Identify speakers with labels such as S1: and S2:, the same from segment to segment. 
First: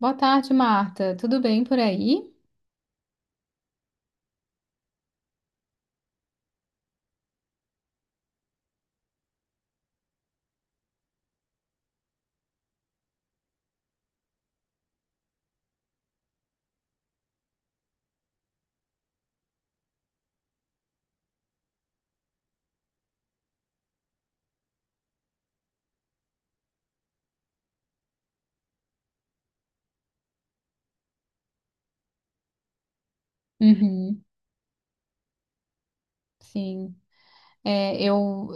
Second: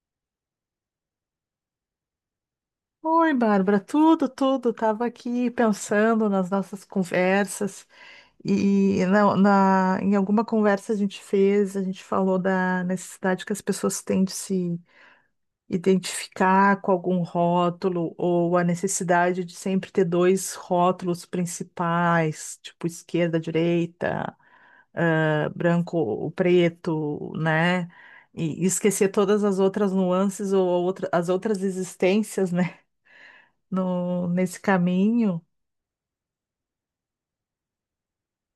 S1: Boa tarde, Marta. Tudo bem por aí?
S2: Oi, Bárbara, tudo. Estava aqui pensando nas nossas conversas e em alguma conversa a gente fez, a gente falou da necessidade que as pessoas têm de se identificar com algum rótulo ou a necessidade de sempre ter dois rótulos principais, tipo esquerda, direita, branco ou preto, né? E esquecer todas as outras nuances ou as outras existências, né?
S1: Uhum,
S2: No, Nesse caminho.
S1: sim. É, eu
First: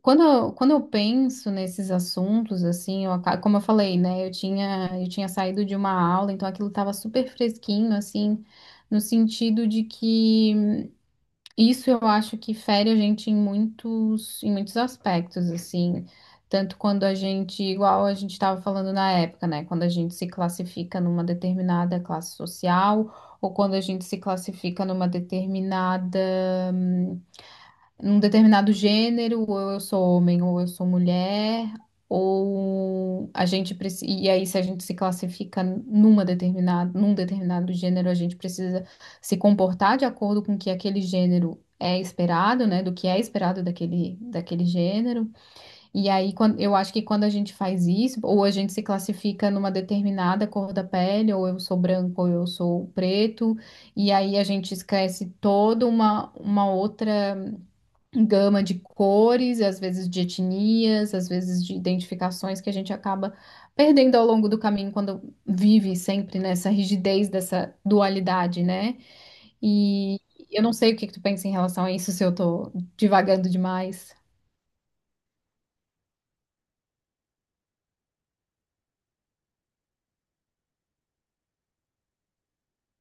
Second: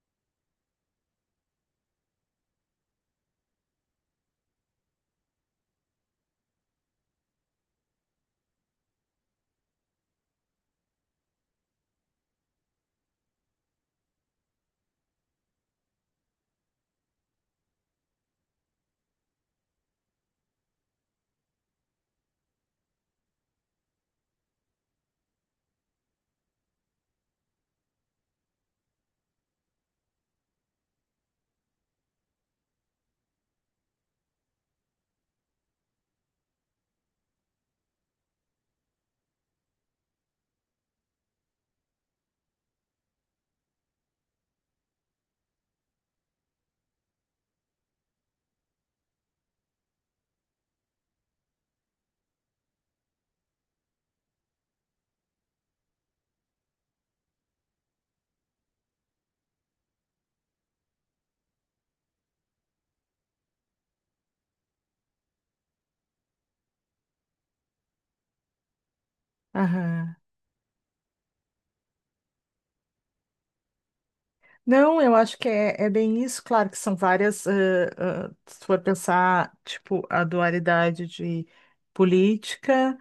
S1: quando, eu- quando eu penso nesses assuntos, assim, como eu falei, né? Eu tinha saído de uma aula, então aquilo estava super fresquinho, assim, no sentido de que isso eu acho que fere a gente em muitos aspectos, assim. Tanto quando a gente, igual a gente estava falando na época, né? Quando a gente se classifica numa determinada classe social, ou quando a gente se classifica num determinado gênero, ou eu sou homem, ou eu sou mulher, ou a gente precisa. E aí, se a gente se classifica num determinado gênero, a gente precisa se comportar de acordo com o que aquele gênero é esperado, né? Do que é esperado daquele gênero. E aí, eu acho que quando a gente faz isso, ou a gente se classifica numa determinada cor da pele, ou eu sou branco, ou eu sou preto, e aí a gente esquece toda uma outra gama de cores, às vezes de etnias, às vezes de identificações que a gente acaba perdendo ao longo do caminho quando vive sempre nessa rigidez dessa dualidade, né?
S2: Aham.
S1: E eu não sei o que que tu pensa em relação a isso, se eu tô divagando demais.
S2: Não, eu acho que é, é bem isso. Claro que são várias, se for pensar, tipo, a dualidade de política,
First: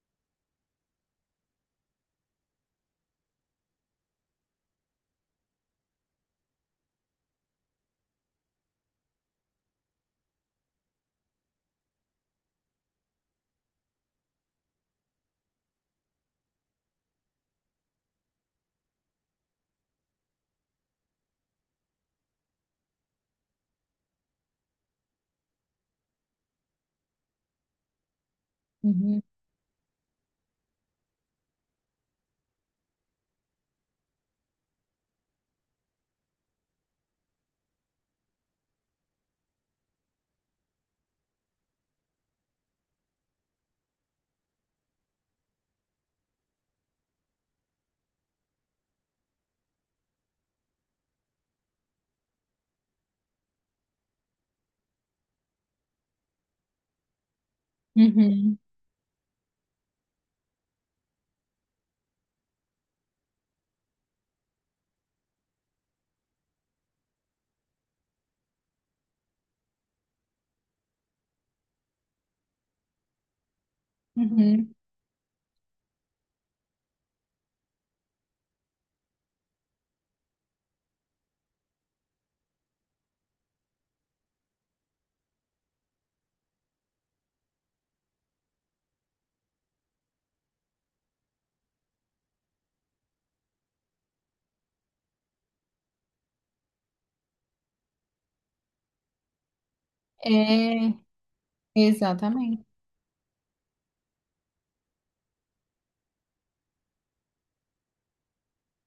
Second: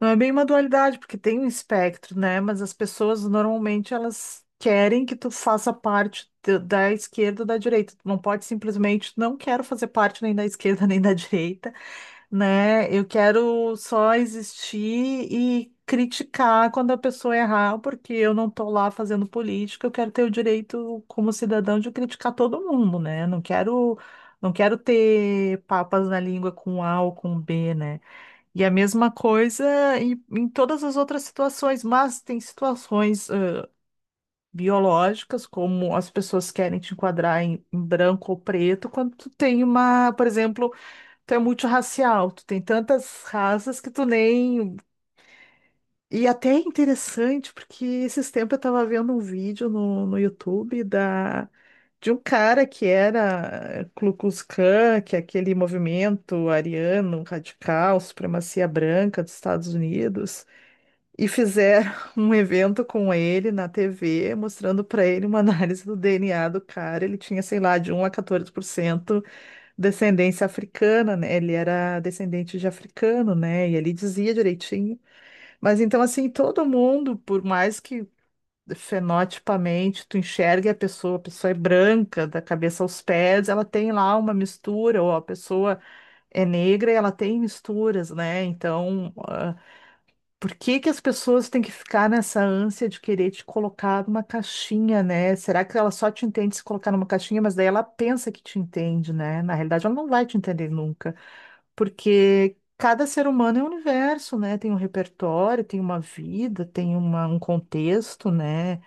S2: não é bem uma dualidade, porque tem um espectro, né? Mas as pessoas normalmente elas querem que tu faça parte da esquerda ou da direita. Tu não pode simplesmente, não quero fazer parte nem da esquerda nem da direita, né? Eu quero só existir e criticar quando a pessoa errar, porque eu não estou lá fazendo política, eu quero ter o direito como cidadão de criticar todo mundo, né? Não quero ter papas na língua com A ou com B, né? E a mesma
S1: Uhum.
S2: coisa em todas as outras situações, mas tem situações biológicas, como as pessoas querem te enquadrar em branco ou preto, quando tu tem uma, por exemplo. Tu é multirracial, tu tem tantas raças que tu nem. E até é interessante, porque esses tempos eu tava vendo um vídeo no YouTube de um cara que era Ku Klux Klan, que é aquele movimento ariano radical,
S1: Uhum.
S2: supremacia branca dos Estados Unidos, e fizeram um evento com ele na TV, mostrando para ele uma análise do DNA do cara. Ele tinha, sei lá, de um a 14% descendência africana, né? Ele era descendente de africano, né? E ele dizia
S1: Uhum.
S2: direitinho. Mas então, assim, todo mundo, por mais que fenotipamente tu enxergue a pessoa é branca, da cabeça aos pés, ela tem lá uma mistura, ou a pessoa é negra e ela tem misturas, né? Então, por que que as pessoas têm que ficar nessa ânsia de querer te colocar numa caixinha, né? Será que ela só te entende se colocar numa caixinha, mas daí ela pensa que te entende, né? Na realidade, ela não vai te entender
S1: É,
S2: nunca, porque
S1: exatamente.
S2: cada ser humano é um universo, né? Tem um repertório, tem uma vida, tem um contexto, né?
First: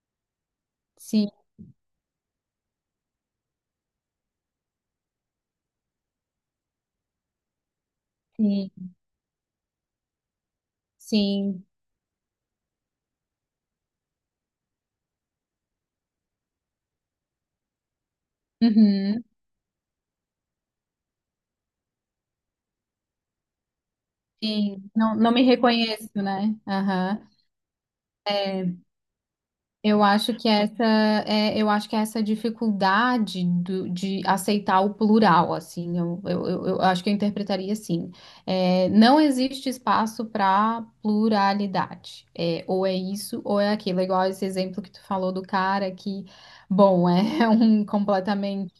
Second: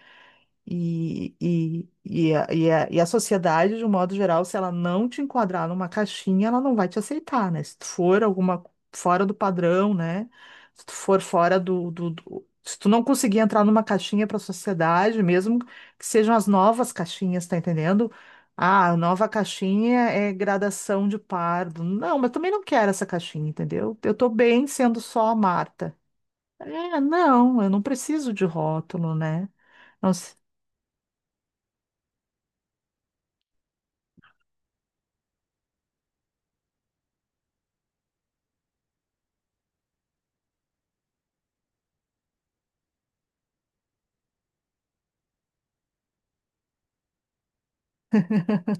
S1: Sim,
S2: E a sociedade, de um modo geral, se ela não te enquadrar numa caixinha, ela não vai te aceitar, né? Se tu for alguma
S1: sim,
S2: fora do padrão, né? Se tu for fora
S1: sim.
S2: Se tu não conseguir entrar numa caixinha para a sociedade, mesmo que sejam as novas caixinhas, tá entendendo? Ah, a
S1: Uhum.
S2: nova caixinha é gradação de pardo. Não, mas também não quero essa caixinha, entendeu? Eu tô bem
S1: Sim.
S2: sendo
S1: Não,
S2: só
S1: não
S2: a
S1: me
S2: Marta.
S1: reconheço, né?
S2: É,
S1: Aham.
S2: não, eu não preciso de rótulo, né?
S1: Eu
S2: Não.
S1: acho que essa eu acho que essa dificuldade de aceitar o plural, assim, eu acho que eu interpretaria assim. É, não existe espaço para pluralidade. É, ou é isso ou é aquilo. É igual esse exemplo que tu falou do cara que, bom, é um completamente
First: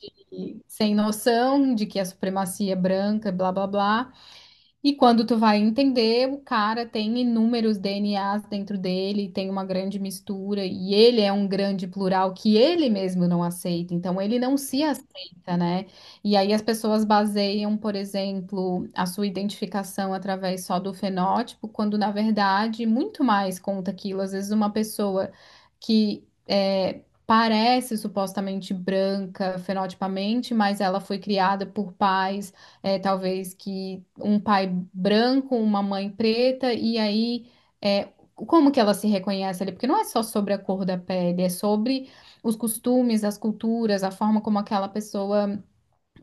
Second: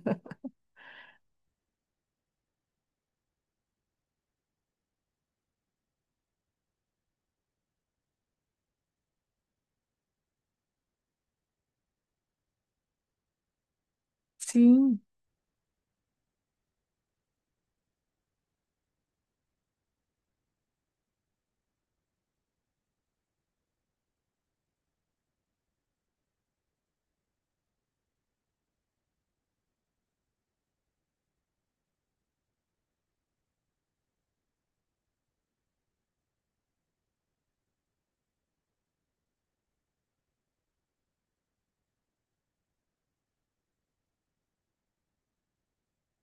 S1: sem noção de que a supremacia é branca, blá blá blá. E quando tu vai entender, o cara tem inúmeros DNAs dentro dele, tem uma grande mistura, e ele é um grande plural que ele mesmo não aceita, então ele não se
S2: Sim,
S1: aceita, né? E aí as pessoas baseiam, por exemplo, a sua identificação através só do fenótipo, quando na verdade muito mais conta aquilo. Às vezes uma pessoa que é, parece supostamente branca fenotipamente, mas ela foi criada por pais é, talvez que um pai branco, uma mãe preta, e aí é, como que ela se reconhece ali? Porque não é só sobre a cor da pele, é sobre os costumes, as culturas, a forma como aquela pessoa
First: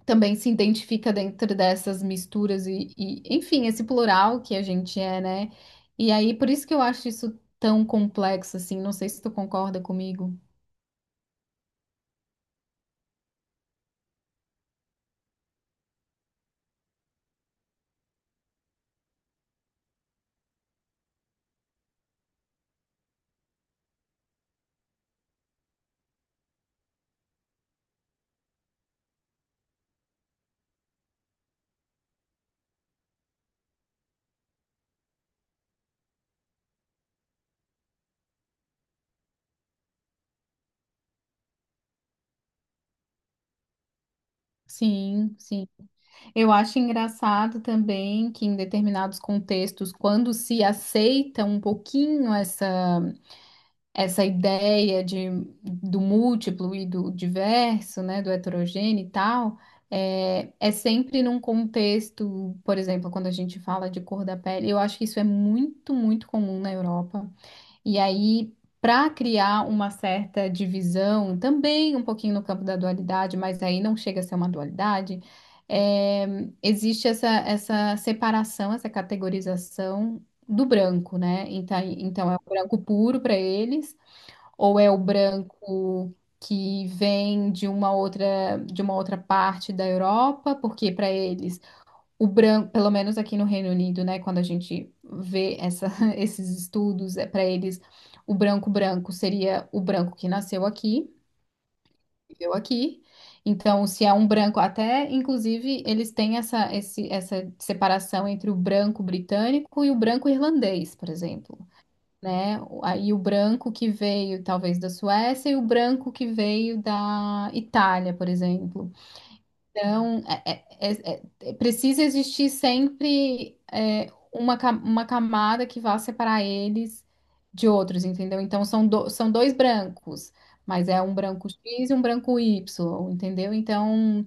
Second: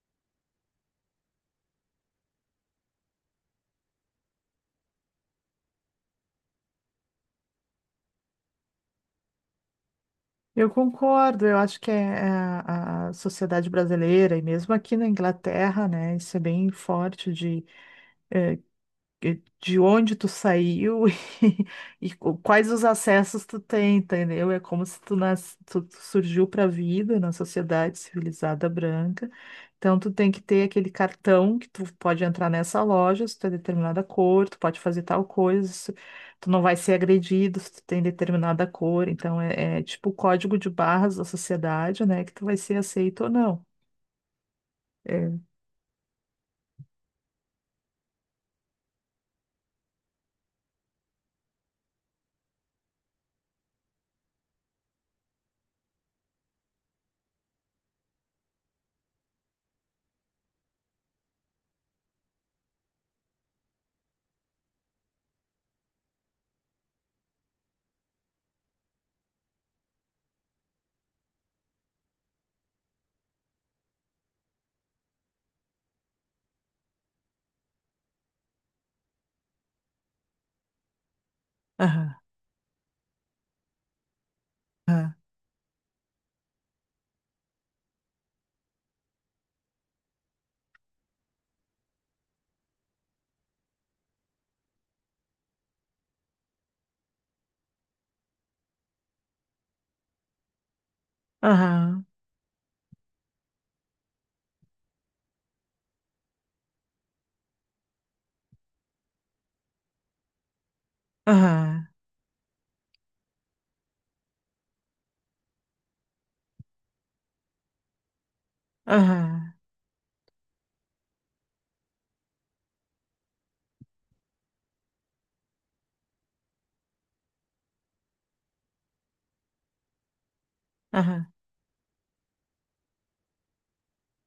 S1: também se identifica dentro dessas misturas e, enfim, esse plural que a gente é, né? E aí, por isso que eu acho isso tão complexo, assim, não sei se tu concorda comigo.
S2: eu concordo. Eu acho que é, é a sociedade brasileira, e mesmo aqui na Inglaterra, né, isso é bem forte de onde tu saiu e, quais os acessos tu tem, entendeu? É como se tu, tu surgiu para a vida na sociedade civilizada branca. Então, tu tem que ter aquele cartão que tu pode entrar nessa loja, se tu é determinada cor, tu pode fazer tal coisa, se tu não vai ser agredido se tu tem determinada cor. Então, é, é tipo o código de barras da sociedade, né? Que tu vai ser aceito ou não.
S1: Sim,
S2: É.
S1: sim. Eu acho engraçado também que em determinados contextos, quando se aceita um pouquinho essa ideia do múltiplo e do diverso, né, do heterogêneo e tal, é, é sempre num contexto, por exemplo, quando a gente fala de cor da pele, eu acho que isso é muito, muito comum na Europa. E aí, para criar uma certa divisão, também um pouquinho no campo da dualidade, mas aí não chega a ser uma dualidade, é, existe essa separação, essa categorização do branco, né? Então,
S2: Aham,
S1: então é o branco puro para eles, ou é o branco que vem de uma outra parte da Europa, porque para eles. O branco, pelo menos aqui no Reino Unido, né, quando a gente vê essa, esses estudos, é para eles o branco branco seria o branco que nasceu aqui,
S2: aham,
S1: viveu aqui. Então, se é um branco, até inclusive eles têm essa separação entre o branco britânico e o branco irlandês, por exemplo,
S2: aham,
S1: né? Aí o branco que veio talvez da Suécia e o branco que veio da Itália, por exemplo.
S2: aham, aham,
S1: Então, é- é- é- precisa existir sempre é, uma camada que vá separar eles de outros, entendeu? Então, são dois brancos, mas é um
S2: aham.
S1: branco X e um branco Y, entendeu? Então,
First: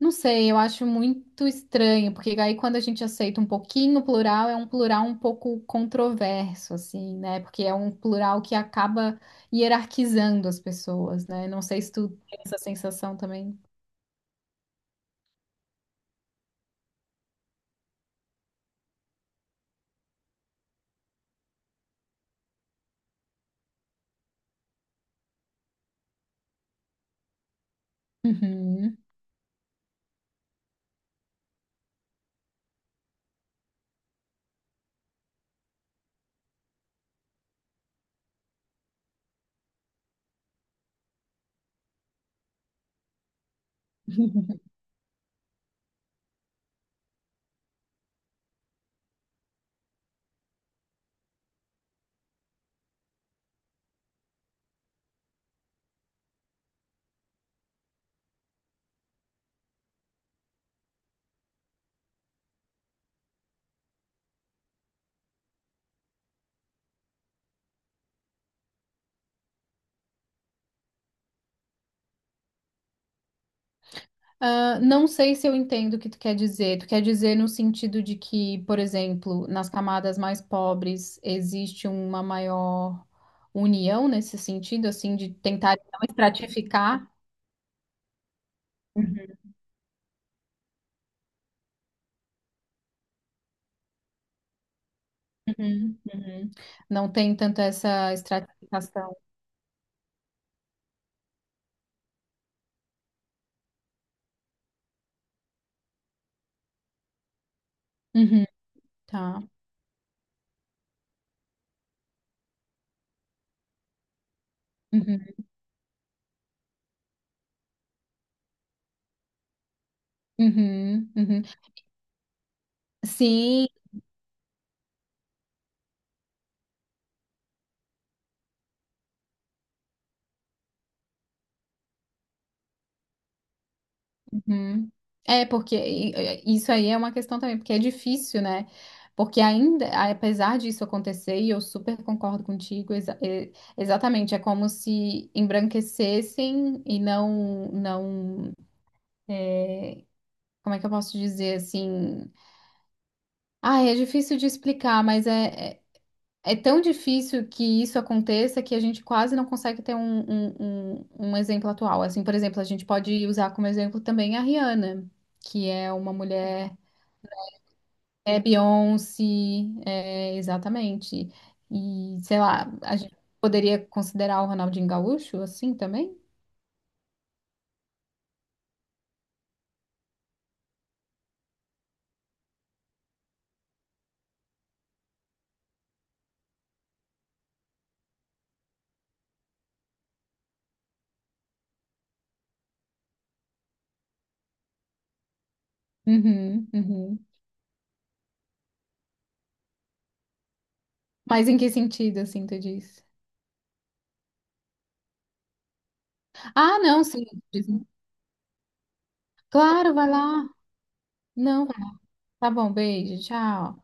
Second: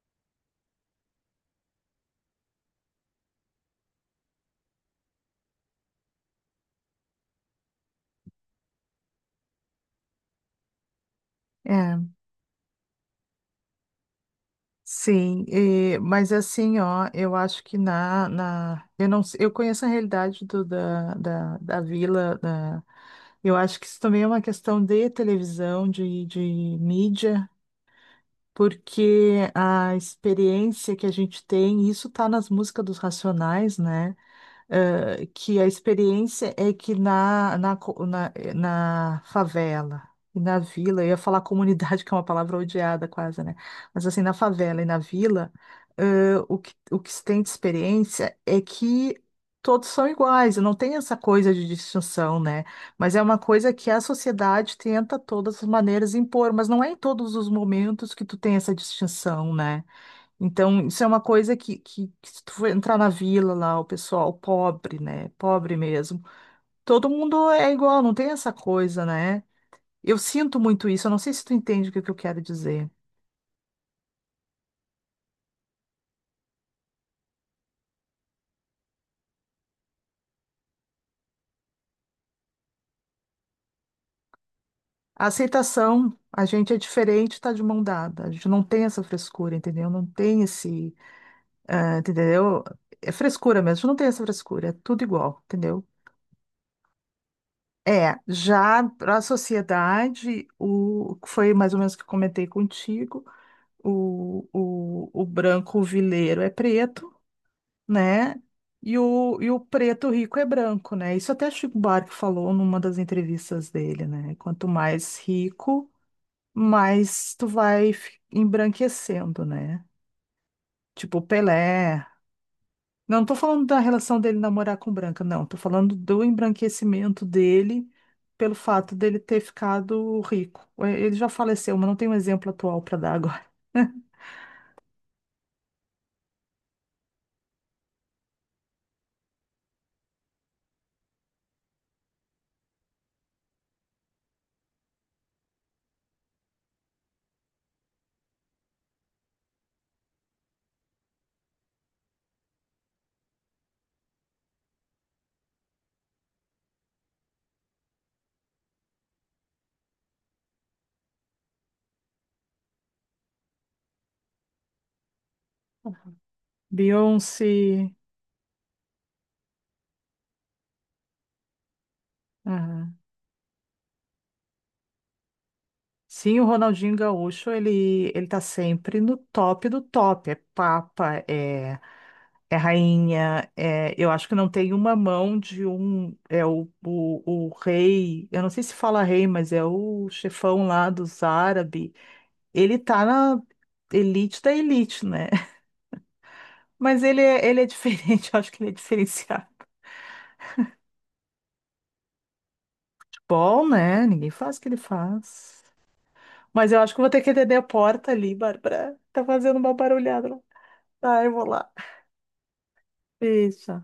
S1: não sei, eu acho muito estranho, porque aí quando a gente aceita um pouquinho o plural, é um plural um pouco controverso, assim, né? Porque é um plural que acaba hierarquizando as pessoas, né? Não sei se tu
S2: É.
S1: tem essa sensação também.
S2: Sim, e- mas assim, ó, eu acho que na, na eu não, sei- eu conheço a realidade da vila, da, eu acho que isso também é uma questão de televisão, de mídia,
S1: Uhum.
S2: porque a experiência que a gente tem, isso tá nas músicas dos Racionais, né? Que a experiência é que na favela e na vila, eu ia falar comunidade, que é uma palavra odiada quase, né? Mas assim, na favela e na vila, o que se tem de experiência é que todos são iguais, não tem essa coisa de distinção, né? Mas é uma coisa que a sociedade tenta, todas as maneiras, impor, mas não é em todos os momentos que tu tem essa distinção, né? Então, isso é uma coisa que se tu for entrar na vila lá, o pessoal pobre, né? Pobre mesmo. Todo mundo é igual, não tem essa coisa, né? Eu sinto muito isso, eu não sei se tu entende o que eu quero dizer.
S1: Ah, não sei se eu entendo o que tu quer dizer. Tu quer dizer no sentido de que, por exemplo, nas camadas mais pobres existe uma maior união nesse sentido, assim,
S2: A
S1: de tentar não
S2: aceitação, a gente é
S1: estratificar?
S2: diferente, tá de mão dada. A gente não tem essa
S1: Uhum,
S2: frescura, entendeu? Não tem esse, ah, entendeu? É frescura mesmo, a gente não tem essa frescura, é tudo igual, entendeu?
S1: uhum, uhum. Não tem tanto essa
S2: É, já para
S1: estratificação.
S2: a sociedade, o foi mais ou menos o que eu comentei contigo. O branco vileiro é preto, né?
S1: Uhum,
S2: E o,
S1: tá.
S2: e o preto rico é branco, né? Isso até Chico Buarque falou numa das entrevistas dele, né? Quanto mais
S1: Uhum,
S2: rico, mais tu vai embranquecendo, né?
S1: uhum,
S2: Tipo o
S1: uhum.
S2: Pelé. Não tô falando
S1: Sim.
S2: da relação dele namorar com branca, não. Tô falando do embranquecimento dele pelo fato dele ter ficado rico. É, ele já faleceu, mas não tem um exemplo atual para dar agora.
S1: Hum. É, porque isso aí é uma questão também, porque é difícil, né? Porque ainda, apesar disso acontecer, e eu super concordo contigo, exatamente, é como se embranquecessem e não, não, como é que eu posso dizer assim? Ah, é difícil de explicar, mas é tão difícil que isso aconteça que a gente quase não consegue ter um exemplo atual. Assim, por exemplo, a gente pode usar como exemplo também a Rihanna, que é uma mulher.
S2: Beyoncé.
S1: É Beyoncé, é, exatamente. E, sei lá, a gente poderia considerar o Ronaldinho Gaúcho assim também?
S2: Sim, o Ronaldinho Gaúcho, ele tá sempre no top do top. É papa, é, é rainha, é, eu acho que não tem uma mão de um, é o rei, eu não sei se fala rei, mas é o chefão lá dos árabes. Ele tá na elite da elite, né?
S1: Uhum,
S2: Mas
S1: uhum.
S2: ele é diferente, eu acho que ele é diferenciado.
S1: Mas em que sentido, assim, tu diz?
S2: Bom, né? Ninguém faz o que ele faz. Mas
S1: Ah,
S2: eu acho que eu
S1: não,
S2: vou ter
S1: sim.
S2: que atender a
S1: diz-
S2: porta ali, Bárbara. Tá fazendo uma
S1: Claro, vai
S2: barulhada lá.
S1: lá.
S2: Tá, eu vou
S1: Não,
S2: lá.
S1: vai lá. Tá bom, beijo, tchau.
S2: Isso.